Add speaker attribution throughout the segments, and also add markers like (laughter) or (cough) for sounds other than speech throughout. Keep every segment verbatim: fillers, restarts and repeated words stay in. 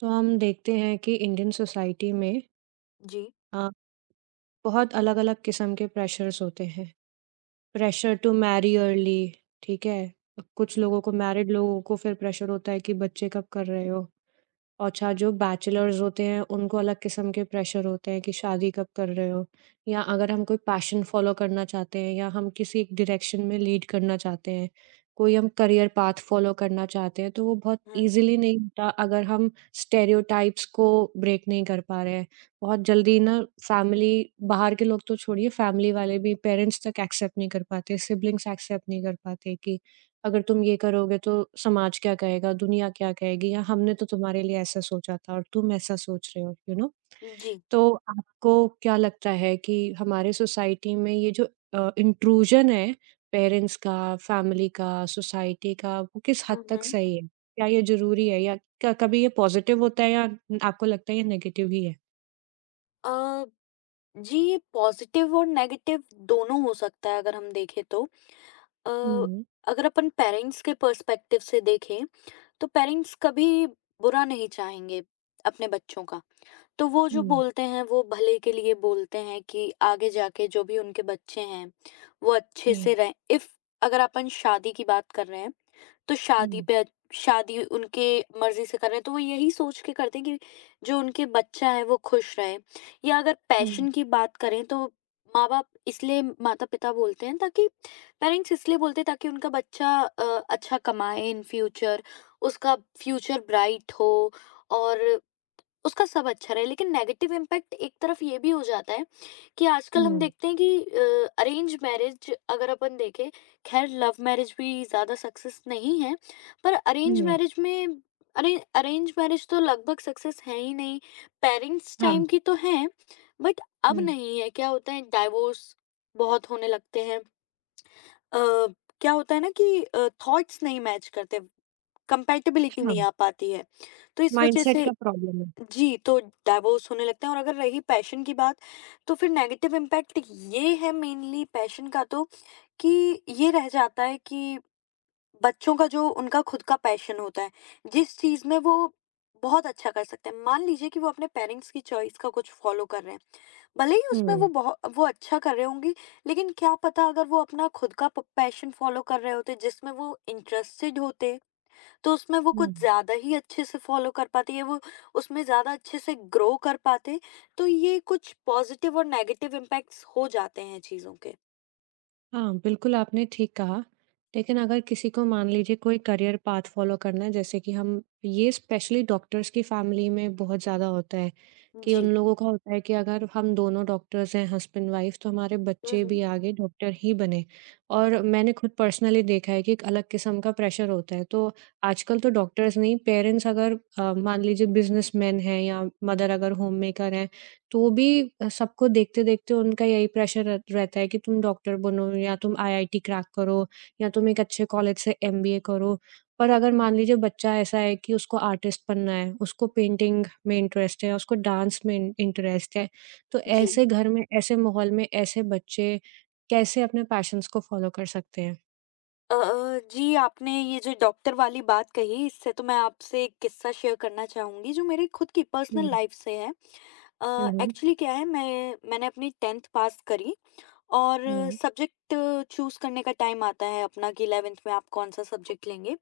Speaker 1: तो हम देखते हैं कि इंडियन सोसाइटी में
Speaker 2: जी।
Speaker 1: अ, बहुत अलग-अलग किस्म के प्रेशर्स होते हैं। प्रेशर टू मैरी अर्ली ठीक है? कुछ लोगों को मैरिड लोगों को फिर प्रेशर होता है कि बच्चे कब कर रहे हो? और अच्छा, जो बैचलर्स होते हैं, उनको अलग किस्म के प्रेशर होते हैं कि शादी कब कर रहे हो? या अगर हम कोई पैशन फ़ॉलो करना चाहते हैं या हम किसी एक डायरेक्शन में लीड करना चाहते हैं, कोई हम करियर पाथ फ़ॉलो करना चाहते हैं, तो वो बहुत
Speaker 2: हुँ।
Speaker 1: ईज़िली नहीं होता अगर हम स्टेरियोटाइप्स को ब्रेक नहीं कर पा रहे हैं। बहुत जल्दी ना फैमिली बाहर के लोग तो छोड़िए, फैमिली वाले भी पेरेंट्स तक एक्सेप्ट नहीं कर पाते, सिबलिंग्स एक्सेप्ट नहीं कर पाते कि अगर तुम ये करोगे तो समाज क्या कहेगा, दुनिया क्या कहेगी या हमने तो तुम्हारे लिए ऐसा सोचा था और तुम ऐसा सोच रहे हो, यू नो?
Speaker 2: जी।
Speaker 1: तो आपको क्या लगता है कि हमारे सोसाइटी में ये जो अ, इंट्रूजन है पेरेंट्स का, फैमिली का, सोसाइटी का, वो किस हद
Speaker 2: हुँ,
Speaker 1: तक
Speaker 2: हुँ।
Speaker 1: सही है? क्या ये ज़रूरी है या क कभी ये पॉज़िटिव होता है या आपको लगता है ये नेगेटिव ही है?
Speaker 2: अ, जी, ये पॉज़िटिव और नेगेटिव दोनों हो सकता है अगर हम देखें तो। अ,
Speaker 1: हुँ,
Speaker 2: अगर अपन पेरेंट्स के पर्सपेक्टिव से देखें, तो पेरेंट्स कभी बुरा नहीं चाहेंगे अपने बच्चों का। तो वो जो
Speaker 1: हुँ,
Speaker 2: बोलते हैं वो भले के लिए बोलते हैं कि आगे जाके जो भी उनके बच्चे हैं, वो अच्छे
Speaker 1: हुँ,
Speaker 2: से रहें। इफ अगर अपन शादी की बात कर रहे हैं तो शादी
Speaker 1: हुँ,
Speaker 2: पे शादी उनके मर्जी से कर रहे हैं तो वो यही सोच के करते हैं कि जो उनके बच्चा है वो खुश रहे। या अगर
Speaker 1: हुँ,
Speaker 2: पैशन की बात करें तो माँ बाप इसलिए माता पिता बोलते हैं ताकि पेरेंट्स इसलिए बोलते हैं ताकि उनका बच्चा अ, अच्छा कमाए इन फ्यूचर, उसका फ्यूचर ब्राइट हो और उसका सब अच्छा रहे। लेकिन नेगेटिव इम्पैक्ट एक तरफ ये भी हो जाता है कि आजकल हम
Speaker 1: हुँ,
Speaker 2: देखते हैं कि अरेंज मैरिज अगर अपन देखें, खैर लव मैरिज भी ज़्यादा सक्सेस नहीं है, पर अरेंज हम्म
Speaker 1: हुँ,
Speaker 2: मैरिज में, अरे अरेंज मैरिज तो लगभग सक्सेस है ही नहीं। पेरेंट्स
Speaker 1: हाँ,
Speaker 2: टाइम की तो है, बट अब
Speaker 1: हुँ,
Speaker 2: नहीं है। क्या होता है, डाइवोर्स बहुत होने लगते हैं। अ, क्या होता है ना कि थॉट्स नहीं मैच करते, कंपैटिबिलिटी
Speaker 1: हाँ,
Speaker 2: नहीं आ पाती है, तो इस वजह
Speaker 1: माइंडसेट
Speaker 2: से,
Speaker 1: का प्रॉब्लम है।
Speaker 2: जी, तो डाइवोर्स होने लगते हैं। और अगर रही पैशन की बात, तो फिर नेगेटिव इम्पैक्ट ये है मेनली पैशन का, तो कि ये रह जाता है कि बच्चों का जो उनका खुद का पैशन होता है, जिस चीज़ में वो बहुत अच्छा कर सकते हैं। मान लीजिए कि वो अपने पेरेंट्स की चॉइस का कुछ फ़ॉलो कर रहे हैं। भले ही उसमें
Speaker 1: हुँ,
Speaker 2: वो बहु वो अच्छा कर रहे होंगे, लेकिन क्या पता अगर वो अपना खुद का प पैशन फ़ॉलो कर रहे होते, जिसमें वो इंटरेस्टेड होते, तो उसमें वो
Speaker 1: हुँ।
Speaker 2: कुछ ज़्यादा ही अच्छे से फ़ॉलो कर पाते या वो उसमें ज़्यादा अच्छे से ग्रो कर पाते। तो ये कुछ पॉज़िटिव और नेगेटिव इम्पैक्ट्स हो जाते हैं चीज़ों के।
Speaker 1: हाँ, बिल्कुल आपने ठीक कहा। लेकिन अगर किसी को मान लीजिए कोई करियर पाथ फ़ॉलो करना है जैसे कि हम ये स्पेशली डॉक्टर्स की फ़ैमिली में बहुत ज़्यादा होता है कि उन
Speaker 2: जी।
Speaker 1: लोगों का होता है कि अगर हम दोनों डॉक्टर्स हैं हस्बैंड वाइफ़ तो हमारे
Speaker 2: हुँ,
Speaker 1: बच्चे भी
Speaker 2: हुँ।
Speaker 1: आगे डॉक्टर ही बने। और मैंने खुद पर्सनली देखा है कि एक अलग किस्म का प्रेशर होता है। तो आजकल तो डॉक्टर्स नहीं पेरेंट्स अगर अ, मान लीजिए बिज़नेसमैन हैं या मदर अगर होममेकर हैं तो वो भी अ, सबको देखते-देखते उनका यही प्रेशर रह रहता है कि तुम डॉक्टर बनो या तुम आईआईटी क्रैक करो या तुम एक अच्छे कॉलेज से एमबीए करो। पर अगर मान लीजिए बच्चा ऐसा है कि उसको आर्टिस्ट बनना है, उसको पेंटिंग में इंटरेस्ट है, उसको डांस में इन इंटरेस्ट है, तो
Speaker 2: जी।
Speaker 1: ऐसे घर में, ऐसे माहौल में, ऐसे बच्चे कैसे अपने पैशन्स को फॉलो कर सकते हैं?
Speaker 2: अ अ, जी, आपने ये जो डॉक्टर वाली बात कही, इससे तो मैं आपसे एक किस्सा शेयर करना चाहूँगी जो मेरी खुद की
Speaker 1: हुँ,
Speaker 2: पर्सनल
Speaker 1: हुँ,
Speaker 2: लाइफ़ से है। अ,
Speaker 1: हुँ,
Speaker 2: एक्चुअली क्या है, मैं मैंने अपनी दसवीं पास करी और
Speaker 1: हुँ,
Speaker 2: सब्जेक्ट चूज़ करने का टाइम आता है अपना कि ग्यारहवीं में आप कौन-सा सब्जेक्ट लेंगे।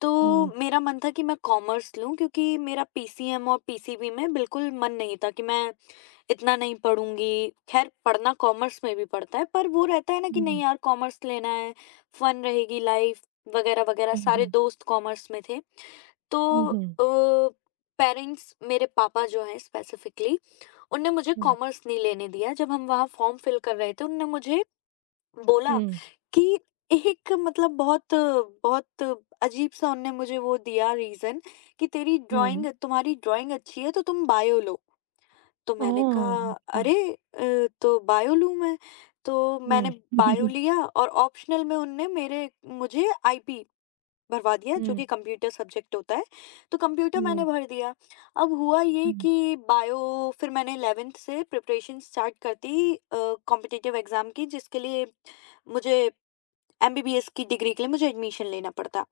Speaker 2: तो
Speaker 1: हुँ,
Speaker 2: मेरा मन था कि मैं कॉमर्स लूँ क्योंकि मेरा पीसीएम और पीसीबी में बिल्कुल मन नहीं था कि मैं इतना नहीं पढ़ूँगी। ख़ैर पढ़ना कॉमर्स में भी पड़ता है, पर वो रहता है ना कि नहीं
Speaker 1: हुँ,
Speaker 2: यार कॉमर्स लेना है, फ़न रहेगी लाइफ़ वग़ैरह-वग़ैरह,
Speaker 1: हुँ,
Speaker 2: सारे
Speaker 1: हुँ,
Speaker 2: दोस्त कॉमर्स में थे। तो
Speaker 1: हुँ,
Speaker 2: अ, पेरेंट्स मेरे पापा जो हैं स्पेसिफ़िकली, उनने मुझे
Speaker 1: हुँ,
Speaker 2: कॉमर्स नहीं लेने दिया। जब हम वहाँ फ़ॉर्म फ़िल कर रहे थे, उन्होंने मुझे बोला
Speaker 1: हुँ,
Speaker 2: कि एक मतलब बहुत बहुत अजीब-सा उनने मुझे वो दिया रीज़न कि तेरी ड्राइंग
Speaker 1: हुँ,
Speaker 2: तुम्हारी ड्राइंग अच्छी है तो तुम बायो लो। तो मैंने
Speaker 1: ओह!
Speaker 2: कहा
Speaker 1: अच्छा,
Speaker 2: अरे अ, तो बायो लूँ मैं। तो
Speaker 1: हुँ।
Speaker 2: मैंने बायो
Speaker 1: हुँ। (laughs)
Speaker 2: लिया और ऑप्शनल में उनने मेरे मुझे आईपी भरवा दिया जो कि कंप्यूटर सब्जेक्ट होता है। तो कंप्यूटर
Speaker 1: हुँ,
Speaker 2: मैंने भर दिया। अब हुआ ये
Speaker 1: हुँ।
Speaker 2: कि बायो फिर मैंने ग्यारहवीं से प्रिपरेशन स्टार्ट कर दी अ, कॉम्पिटिटिव एग्ज़ाम की, जिसके लिए मुझे एमबीबीएस की डिग्री के लिए मुझे एडमिशन लेना पड़ता,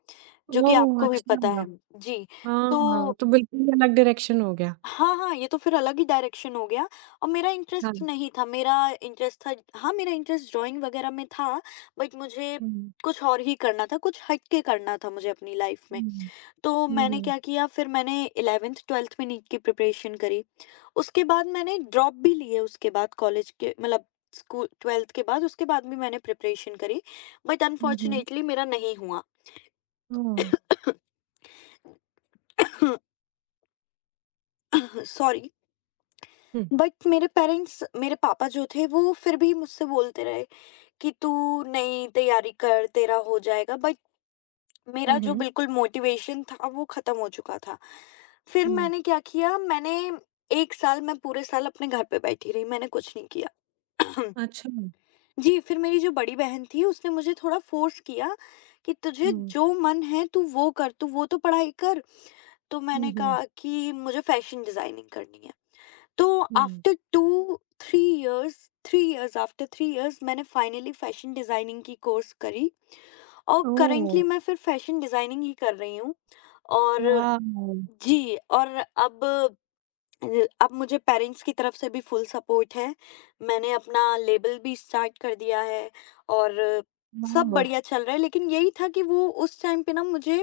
Speaker 2: जो कि
Speaker 1: ओह!
Speaker 2: आपको भी पता
Speaker 1: अच्छा।
Speaker 2: है। जी,
Speaker 1: हाँ, हाँ,
Speaker 2: तो
Speaker 1: तो बिल्कुल ही अलग डायरेक्शन हो गया।
Speaker 2: हाँ, हाँ, ये तो फिर अलग ही डायरेक्शन हो गया और मेरा
Speaker 1: हाँ।
Speaker 2: इंटरेस्ट नहीं था, मेरा इंटरेस्ट था हाँ, मेरा इंटरेस्ट ड्राइंग वगैरह में था, बट मुझे
Speaker 1: हुँ,
Speaker 2: कुछ और ही करना था, कुछ हट के करना था मुझे अपनी लाइफ़ में।
Speaker 1: हुँ,
Speaker 2: तो मैंने
Speaker 1: हुँ,
Speaker 2: क्या किया, फिर मैंने ग्यारहवीं-बारहवीं में नीट की प्रिपरेशन करी। उसके बाद मैंने ड्रॉप भी लिए, उसके बाद कॉलेज के मतलब स्कूल बारहवीं के बाद, उसके बाद भी मैंने प्रिपरेशन करी, बट
Speaker 1: हुँ, हुँ,
Speaker 2: अनफॉर्चुनेटली मेरा नहीं हुआ।
Speaker 1: ओह!
Speaker 2: (coughs) सॉरी।
Speaker 1: हुँ,
Speaker 2: बट मेरे पेरेंट्स मेरे पापा जो थे वो फिर भी मुझसे बोलते रहे कि तू नहीं, तैयारी कर तेरा हो जाएगा, बट
Speaker 1: हुँ,
Speaker 2: मेरा जो
Speaker 1: हुँ,
Speaker 2: बिल्कुल मोटिवेशन था वो खत्म हो चुका था। फिर
Speaker 1: हुँ,
Speaker 2: मैंने क्या किया, मैंने एक साल मैं पूरे साल अपने घर पे बैठी रही, मैंने कुछ नहीं किया। (coughs)
Speaker 1: अच्छा।
Speaker 2: (clears throat) जी, फिर मेरी जो बड़ी बहन थी उसने मुझे थोड़ा फोर्स किया कि तुझे
Speaker 1: हुँ,
Speaker 2: जो मन है तू वो कर, तू वो तो पढ़ाई कर। तो
Speaker 1: हुँ,
Speaker 2: मैंने
Speaker 1: हुँ,
Speaker 2: कहा कि मुझे फैशन डिजाइनिंग करनी है। तो
Speaker 1: हुँ,
Speaker 2: आफ्टर 2-3 इयर्स 3 इयर्स आफ्टर तीन इयर्स मैंने फाइनली फैशन डिज़ाइनिंग की कोर्स करी और
Speaker 1: ओह!
Speaker 2: करंटली मैं फिर फैशन डिज़ाइनिंग ही कर रही हूँ। और
Speaker 1: वाव!
Speaker 2: जी, और अब अ, अब मुझे पेरेंट्स की तरफ से भी फुल सपोर्ट है। मैंने अपना लेबल भी स्टार्ट कर दिया है और सब
Speaker 1: वाव!
Speaker 2: बढ़िया चल रहा है। लेकिन यही था कि वो उस टाइम पे ना मुझे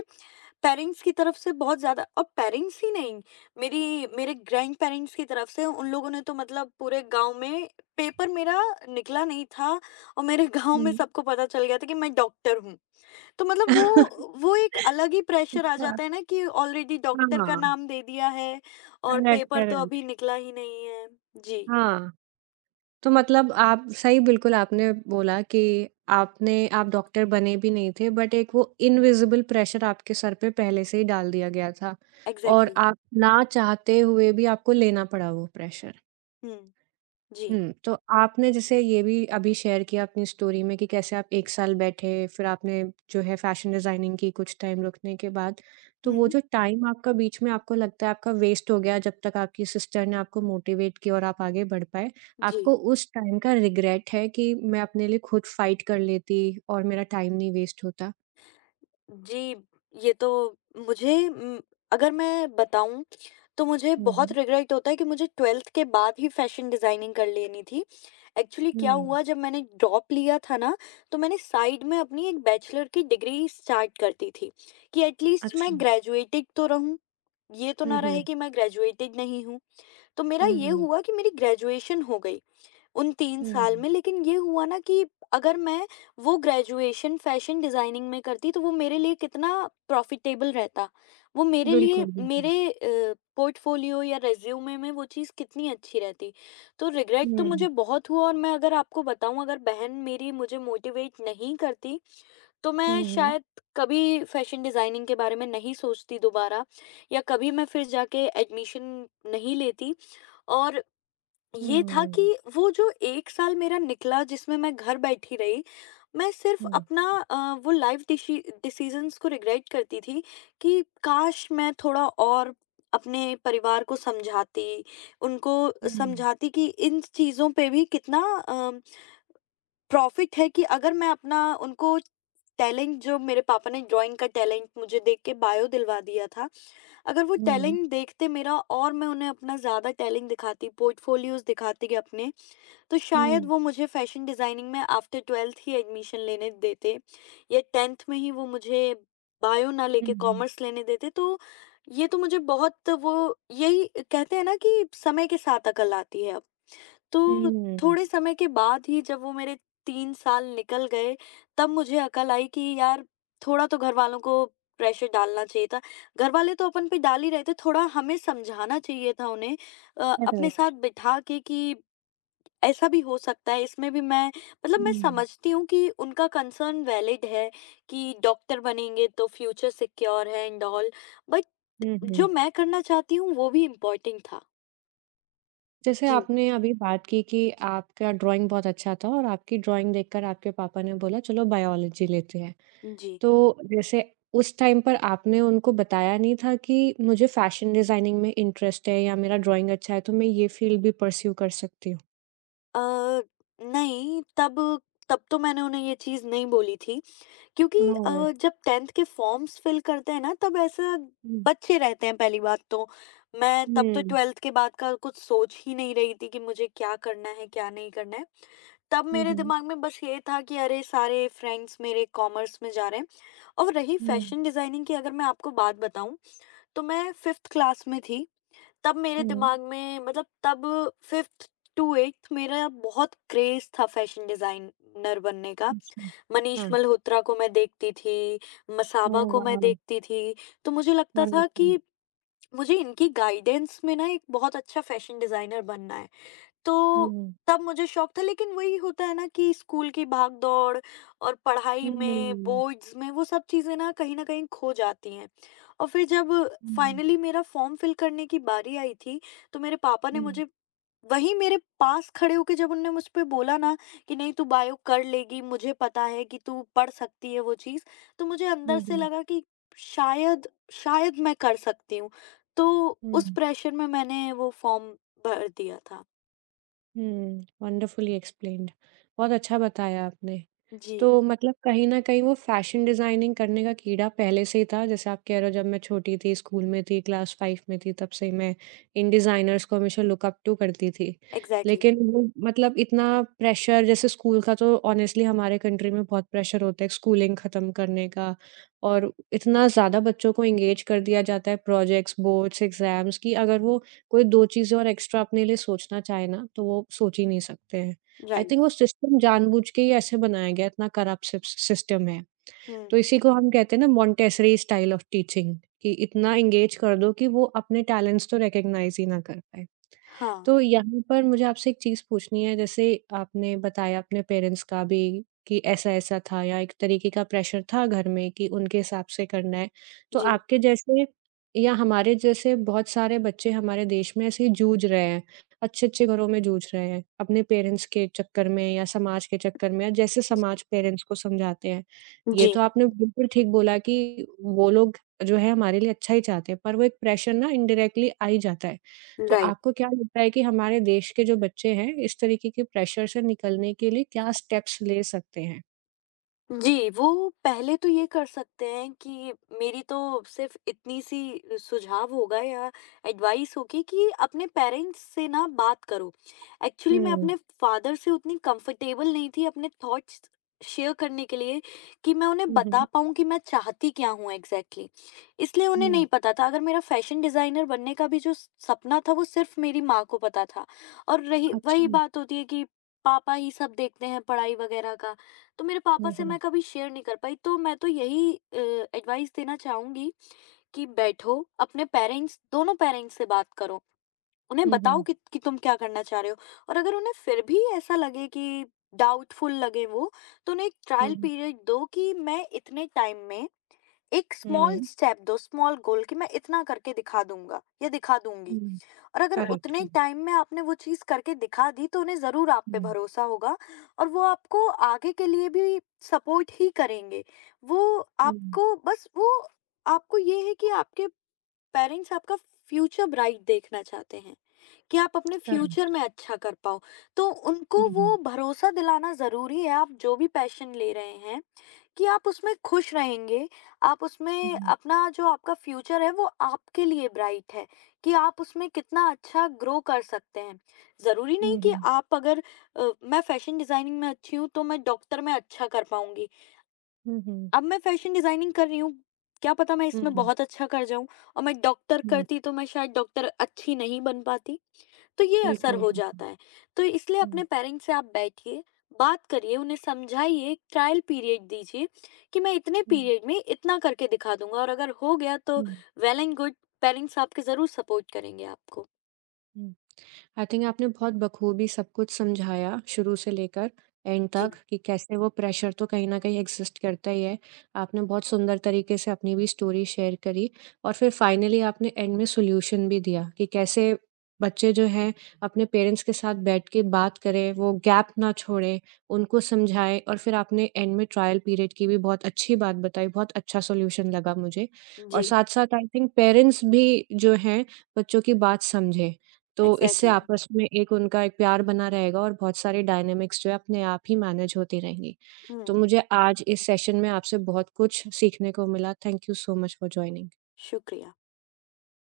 Speaker 2: पेरेंट्स की तरफ से बहुत ज़्यादा, और पेरेंट्स ही नहीं, मेरी मेरे ग्रैंडपेरेंट्स की तरफ से, उन लोगों ने तो मतलब पूरे गाँव में, पेपर मेरा निकला नहीं था और मेरे (laughs) गाँव में
Speaker 1: हुँ।
Speaker 2: सबको पता चल गया था कि मैं डॉक्टर हूँ। तो मतलब वो
Speaker 1: (laughs)
Speaker 2: वो एक अलग ही प्रेशर आ
Speaker 1: अच्छा,
Speaker 2: जाता है ना कि ऑलरेडी डॉक्टर का
Speaker 1: हाँ,
Speaker 2: नाम दे दिया है और
Speaker 1: करेक्ट,
Speaker 2: पेपर तो
Speaker 1: करेक्ट,
Speaker 2: अभी निकला ही नहीं है। जी।
Speaker 1: हाँ। तो मतलब आप सही बिल्कुल आपने बोला कि आपने आप डॉक्टर बने भी नहीं थे बट एक वो इनविजिबल प्रेशर आपके सर पे पहले से ही डाल दिया गया था और
Speaker 2: एग्ज़ैक्टली।
Speaker 1: आप ना चाहते हुए भी आपको लेना पड़ा वो प्रेशर
Speaker 2: हुँ, जी।
Speaker 1: हुँ, तो आपने जैसे ये भी अभी शेयर किया अपनी स्टोरी में कि कैसे आप एक साल बैठे, फिर आपने जो है फैशन डिज़ाइनिंग की कुछ टाइम रुकने के बाद। तो वो
Speaker 2: हुँ,
Speaker 1: जो टाइम आपका बीच में आपको लगता है आपका वेस्ट हो गया, जब तक आपकी सिस्टर ने आपको मोटिवेट किया और आप आगे बढ़ पाए,
Speaker 2: जी।
Speaker 1: आपको उस टाइम का रिग्रेट है कि मैं अपने लिए खुद फाइट कर लेती और मेरा टाइम नहीं वेस्ट होता?
Speaker 2: जी, ये तो मुझे उम, अगर मैं बताऊँ तो मुझे
Speaker 1: हुँ,
Speaker 2: बहुत
Speaker 1: हुँ।
Speaker 2: रिग्रेट होता है कि मुझे बारहवीं के बाद ही फैशन डिज़ाइनिंग कर लेनी थी। एक्चुअली क्या
Speaker 1: हुँ।
Speaker 2: हुआ, जब मैंने ड्रॉप लिया था ना, तो मैंने साइड में अपनी एक बैचलर की डिग्री स्टार्ट कर दी थी कि एटलीस्ट
Speaker 1: अच्छा।
Speaker 2: मैं ग्रेजुएटेड तो रहूँ, ये तो ना
Speaker 1: हुँ,
Speaker 2: हुँ। रहे
Speaker 1: हुँ।
Speaker 2: कि मैं ग्रेजुएटेड नहीं हूँ। तो मेरा
Speaker 1: हुँ,
Speaker 2: ये
Speaker 1: हुँ।
Speaker 2: हुआ कि मेरी ग्रेजुएशन हो गई उन तीन साल
Speaker 1: हुँ।
Speaker 2: में, लेकिन ये हुआ ना कि अगर मैं वो ग्रेजुएशन फैशन डिज़ाइनिंग में करती तो वो मेरे लिए कितना प्रॉफ़िटेबल रहता। वो मेरे जी, लिए
Speaker 1: बिल्कुल, बिल्कुल।
Speaker 2: मेरे अ, पोर्टफ़ोलियो या रिज़्यूमे में वो चीज़ कितनी अच्छी रहती। तो रिग्रेट तो हुँ। मुझे
Speaker 1: हुँ,
Speaker 2: बहुत हुआ और मैं अगर आपको बताऊँ, अगर बहन मेरी मुझे मोटिवेट नहीं करती, तो मैं
Speaker 1: हुँ,
Speaker 2: हुँ।
Speaker 1: हुँ।
Speaker 2: शायद कभी फैशन डिज़ाइनिंग के बारे में नहीं सोचती दोबारा, या कभी मैं फिर जाके एडमिशन नहीं लेती। और ये था
Speaker 1: हुँ,
Speaker 2: कि वो जो एक साल मेरा निकला जिसमें मैं घर बैठी रही, मैं सिर्फ़ अपना अ, वो लाइफ़ डिशि डिसीज़न्स को रिग्रेट करती थी कि काश मैं थोड़ा और अपने परिवार को समझाती, उनको
Speaker 1: हुँ।
Speaker 2: समझाती कि इन चीज़ों पे भी कितना अ, प्रॉफ़िट है कि अगर मैं अपना उनको टैलेंट, जो मेरे पापा ने ड्राइंग का टैलेंट मुझे देख के बायो दिलवा दिया था, अगर वो
Speaker 1: हुँ।
Speaker 2: टैलेंट देखते मेरा और मैं उन्हें अपना ज़्यादा टैलेंट दिखाती, पोर्टफोलियोज़ दिखाती, कि अपने तो शायद
Speaker 1: हुँ।
Speaker 2: वो मुझे फैशन डिज़ाइनिंग में आफ्टर बारहवीं ही एडमिशन लेने देते या दसवीं में ही वो मुझे बायो ना
Speaker 1: हुँ,
Speaker 2: लेके
Speaker 1: हुँ।
Speaker 2: कॉमर्स लेने देते। तो ये तो मुझे बहुत वो, यही कहते हैं ना कि समय के साथ अकल आती है अब। तो
Speaker 1: हुँ,
Speaker 2: थोड़े समय के बाद ही जब वो मेरे तीन साल निकल गए, तब मुझे अकल आई कि यार थोड़ा तो घर वालों को प्रेशर डालना चाहिए था। घर वाले तो अपन पे डाल ही रहे थे, थोड़ा हमें समझाना चाहिए था उन्हें अ, अपने
Speaker 1: करेक्ट।
Speaker 2: साथ बिठा के कि ऐसा भी हो सकता है, इसमें भी मैं मतलब मैं
Speaker 1: हुँ।
Speaker 2: समझती हूँ कि उनका कंसर्न वैलिड है कि डॉक्टर बनेंगे तो फ्यूचर सिक्योर है एंड ऑल, बट
Speaker 1: हुँ, हुँ।
Speaker 2: जो मैं करना चाहती हूँ वो भी इम्पोर्टेंट था।
Speaker 1: जैसे
Speaker 2: जी।
Speaker 1: आपने अभी बात की कि आपका ड्राइंग बहुत अच्छा था और आपकी ड्राइंग देखकर आपके पापा ने बोला चलो बायोलॉजी लेते हैं।
Speaker 2: जी।
Speaker 1: तो जैसे उस टाइम पर आपने उनको बताया नहीं था कि मुझे फैशन डिज़ाइनिंग में इंटरेस्ट है या मेरा ड्राइंग अच्छा है तो मैं ये फ़ील्ड भी परस्यू कर सकती हूँ?
Speaker 2: अ, नहीं तब, तब तो मैंने उन्हें ये चीज़ नहीं बोली थी क्योंकि
Speaker 1: ओह!
Speaker 2: हम्म, अ, जब टेंथ के फॉर्म्स फिल करते हैं ना तब ऐसा
Speaker 1: हुँ।
Speaker 2: बच्चे रहते हैं, पहली बात तो मैं तब तो
Speaker 1: हुँ।
Speaker 2: ट्वेल्थ के बाद का कुछ सोच ही नहीं रही थी कि मुझे क्या करना है क्या नहीं करना है। तब
Speaker 1: हुँ,
Speaker 2: मेरे
Speaker 1: हुँ।
Speaker 2: दिमाग में बस ये था कि अरे सारे फ्रेंड्स मेरे कॉमर्स में जा रहे हैं। और रही
Speaker 1: हुँ,
Speaker 2: फैशन डिजाइनिंग की, अगर मैं आपको बात बताऊं, तो मैं फिफ्थ क्लास में थी, तब मेरे
Speaker 1: हुँ।
Speaker 2: दिमाग में मतलब, तब फिफ्थ टू एट्थ मेरा बहुत क्रेज था फैशन डिजाइनर बनने का।
Speaker 1: अच्छा।
Speaker 2: मनीष
Speaker 1: हाँ।
Speaker 2: मल्होत्रा को मैं देखती थी, मसाबा
Speaker 1: ओह
Speaker 2: को मैं
Speaker 1: वाओ!
Speaker 2: देखती थी। तो मुझे लगता था
Speaker 1: वंडरफुल।
Speaker 2: कि मुझे इनकी गाइडेंस में ना एक बहुत अच्छा फैशन डिजाइनर बनना है। तो
Speaker 1: हुँ।
Speaker 2: तब मुझे शौक था, लेकिन वही होता है ना कि स्कूल की भाग-दौड़ और पढ़ाई हुँ। में,
Speaker 1: हुँ।
Speaker 2: बोर्ड्स में, वो सब चीज़ें ना कहीं न कहीं खो जाती हैं। और फिर जब
Speaker 1: हुँ,
Speaker 2: फाइनली मेरा फॉर्म फिल करने की बारी आई थी, तो मेरे पापा ने
Speaker 1: हुँ।
Speaker 2: मुझे वहीं मेरे पास खड़े होके जब उन्होंने मुझ पे बोला ना कि नहीं तू बायो कर लेगी, मुझे पता है कि तू पढ़ सकती है वो चीज़, तो मुझे अंदर हुँ।
Speaker 1: हुँ,
Speaker 2: से
Speaker 1: हुँ,
Speaker 2: लगा कि शायद शायद मैं कर सकती हूँ। तो उस
Speaker 1: हुँ,
Speaker 2: प्रेशर में मैंने वो फॉर्म भर दिया था।
Speaker 1: हुँ। वंडरफुली एक्सप्लेन्ड बहुत अच्छा बताया आपने।
Speaker 2: जी।
Speaker 1: तो मतलब कहीं न कहीं वो फ़ैशन डिज़ाइनिंग करने का कीड़ा पहले से ही था, जैसे आप कह रहे हो जब मैं छोटी थी, स्कूल में थी, क्लास फ़ाइव में थी, तब से ही मैं इन डिज़ाइनर्स को हमेशा लुक अप टू करती थी।
Speaker 2: एग्ज़ैक्टली।
Speaker 1: लेकिन वो मतलब इतना प्रेशर जैसे स्कूल का तो ऑनेस्टली हमारे कंट्री में बहुत प्रेशर होता है स्कूलिंग ख़त्म करने का और इतना ज़्यादा बच्चों को एंगेज कर दिया जाता है प्रोजेक्ट्स, बोर्ड्स, एग्ज़ाम्स कि अगर वो कोई दो चीज़ें और एक्स्ट्रा अपने लिए सोचना चाहे ना, तो वो सोच ही नहीं सकते हैं। I
Speaker 2: right.
Speaker 1: थिंक वो सिस्टम जानबूझ के ही ऐसे बनाया गया है, इतना करप्ट सिस सिस्टम है। तो
Speaker 2: हुँ।
Speaker 1: इसी को हम कहते हैं ना मोंटेसरी स्टाइल ऑफ टीचिंग कि इतना एंगेज कर दो कि वो अपने टैलेंट्स तो रिकॉग्नाइज़ ही ना कर पाए।
Speaker 2: हाँ।
Speaker 1: तो यहाँ पर मुझे आपसे एक चीज़ पूछनी है, जैसे आपने बताया अपने पेरेंट्स का भी कि ऐसा-ऐसा था या एक तरीके का प्रेशर था घर में कि उनके हिसाब से करना है। तो
Speaker 2: जी।
Speaker 1: आपके जैसे या हमारे जैसे बहुत सारे बच्चे हमारे देश में ऐसे ही जूझ रहे हैं, अच्छे-अच्छे घरों में जूझ रहे हैं, अपने पेरेंट्स के चक्कर में या समाज के चक्कर में या जैसे समाज पेरेंट्स को समझाते हैं। ये
Speaker 2: जी।
Speaker 1: तो आपने बिल्कुल ठीक बोला कि वो लोग जो है हमारे लिए अच्छा ही चाहते हैं, पर वो एक प्रेशर ना इनडायरेक्टली आ ही जाता है। तो
Speaker 2: राइट।
Speaker 1: आपको क्या लगता है कि हमारे देश के जो बच्चे हैं, इस तरीके के प्रेशर से निकलने के लिए क्या स्टेप्स ले सकते हैं?
Speaker 2: जी, वो पहले तो ये कर सकते हैं कि मेरी तो सिर्फ़ इतनी-सी सुझाव होगा या एडवाइस होगी कि अपने पेरेंट्स से ना बात करो। एक्चुअली मैं
Speaker 1: हुँ।
Speaker 2: अपने फ़ादर से उतनी कंफ़र्टेबल नहीं थी अपने थॉट्स शेयर करने के लिए कि मैं उन्हें
Speaker 1: हुँ,
Speaker 2: बता
Speaker 1: हुँ,
Speaker 2: पाऊँ कि मैं चाहती क्या हूँ एग्ज़ैक्टली। इसलिए उन्हें
Speaker 1: हुँ।
Speaker 2: नहीं पता था, अगर मेरा फ़ैशन डिज़ाइनर बनने का भी जो सपना था वो सिर्फ़ मेरी माँ को पता था। और रही वही
Speaker 1: अच्छा।
Speaker 2: बात होती है कि पापा ही सब देखते हैं पढ़ाई वग़ैरह का। तो मेरे पापा
Speaker 1: हुँ,
Speaker 2: से मैं
Speaker 1: हुँ।
Speaker 2: कभी शेयर नहीं कर पाई, तो मैं तो यही एडवाइस देना चाहूंगी कि बैठो अपने पेरेंट्स दोनों पेरेंट्स से बात करो, उन्हें
Speaker 1: हुँ,
Speaker 2: बताओ
Speaker 1: हुँ।
Speaker 2: कि, कि तुम क्या करना चाह रहे हो। और अगर उन्हें फिर भी ऐसा लगे कि डाउटफुल लगे वो, तो उन्हें एक
Speaker 1: हुँ,
Speaker 2: ट्रायल
Speaker 1: हुँ।
Speaker 2: पीरियड दो कि मैं इतने टाइम में एक स्मॉल
Speaker 1: हुँ।
Speaker 2: स्टेप, दो स्मॉल गोल, कि मैं इतना करके दिखा दूंगा या दिखा दूंगी।
Speaker 1: हुँ।
Speaker 2: और अगर
Speaker 1: करेक्ट
Speaker 2: उतने
Speaker 1: है।
Speaker 2: टाइम में आपने वो चीज़ करके दिखा दी तो उन्हें ज़रूर आप पे
Speaker 1: हुँ।
Speaker 2: भरोसा होगा और वो आपको आगे के लिए भी सपोर्ट ही करेंगे। वो
Speaker 1: हुँ।
Speaker 2: आपको बस वो, आपको ये है कि आपके पेरेंट्स आपका फ्यूचर ब्राइट देखना चाहते हैं, कि आप अपने हुँ। Future
Speaker 1: correct.
Speaker 2: में अच्छा कर पाओ। तो
Speaker 1: हुँ,
Speaker 2: उनको
Speaker 1: हुँ।
Speaker 2: वो भरोसा दिलाना ज़रूरी है, आप जो भी पैशन ले रहे हैं, कि आप उसमें खुश रहेंगे, आप उसमें
Speaker 1: हुँ,
Speaker 2: अपना, जो आपका फ्यूचर है वो आपके लिए ब्राइट है, कि आप उसमें कितना अच्छा ग्रो कर सकते हैं। ज़रूरी नहीं कि
Speaker 1: हुँ।
Speaker 2: आप अगर अ, मैं फैशन डिज़ाइनिंग में अच्छी हूँ तो मैं डॉक्टर में अच्छा कर पाऊँगी।
Speaker 1: हुँ, हुँ।
Speaker 2: अब मैं फैशन डिज़ाइनिंग कर रही हूँ, क्या पता मैं
Speaker 1: हुँ,
Speaker 2: इसमें
Speaker 1: हुँ।
Speaker 2: बहुत अच्छा कर जाऊँ, और मैं डॉक्टर
Speaker 1: हुँ,
Speaker 2: करती तो मैं शायद डॉक्टर अच्छी नहीं बन पाती। तो ये असर
Speaker 1: बिल्कुल,
Speaker 2: हो
Speaker 1: बिल्कुल।
Speaker 2: जाता है। तो इसलिए
Speaker 1: हुँ,
Speaker 2: अपने पेरेंट्स से आप बैठिए, बात करिए, उन्हें समझाइए, ट्रायल पीरियड दीजिए कि मैं इतने
Speaker 1: हुँ,
Speaker 2: पीरियड में इतना करके दिखा दूँगा और अगर हो गया तो
Speaker 1: हुँ,
Speaker 2: वेल एंड गुड, पेरेंट्स आपके ज़रूर सपोर्ट करेंगे आपको।
Speaker 1: हुँ। आई थिंक आपने बहुत बखूबी सब कुछ समझाया शुरू से लेकर एंड
Speaker 2: जी।
Speaker 1: तक कि कैसे वो प्रेशर तो कहीं न कहीं एग्ज़िस्ट करता ही है। आपने बहुत सुंदर तरीके से अपनी भी स्टोरी शेयर करी और फिर फाइनली आपने एंड में सॉल्यूशन भी दिया कि कैसे बच्चे जो हैं अपने पेरेंट्स के साथ बैठ के बात करें, वो गैप ना छोड़ें, उनको समझाएँ और फिर आपने एंड में ट्रायल पीरियड की भी बहुत अच्छी बात बताई, बहुत अच्छा सॉल्यूशन लगा मुझे। और
Speaker 2: जी।
Speaker 1: साथ-साथ आई थिंक पेरेंट्स भी जो हैं बच्चों की बात समझें। तो इससे
Speaker 2: एग्ज़ैक्टली।
Speaker 1: आपस में एक उनका एक प्यार बना रहेगा और बहुत सारी डायनामिक्स जो है अपने आप ही मैनेज होती रहेंगी। तो
Speaker 2: हुँ।
Speaker 1: मुझे आज इस सेशन में आपसे बहुत कुछ सीखने को मिला। Thank you so much for joining.
Speaker 2: शुक्रिया।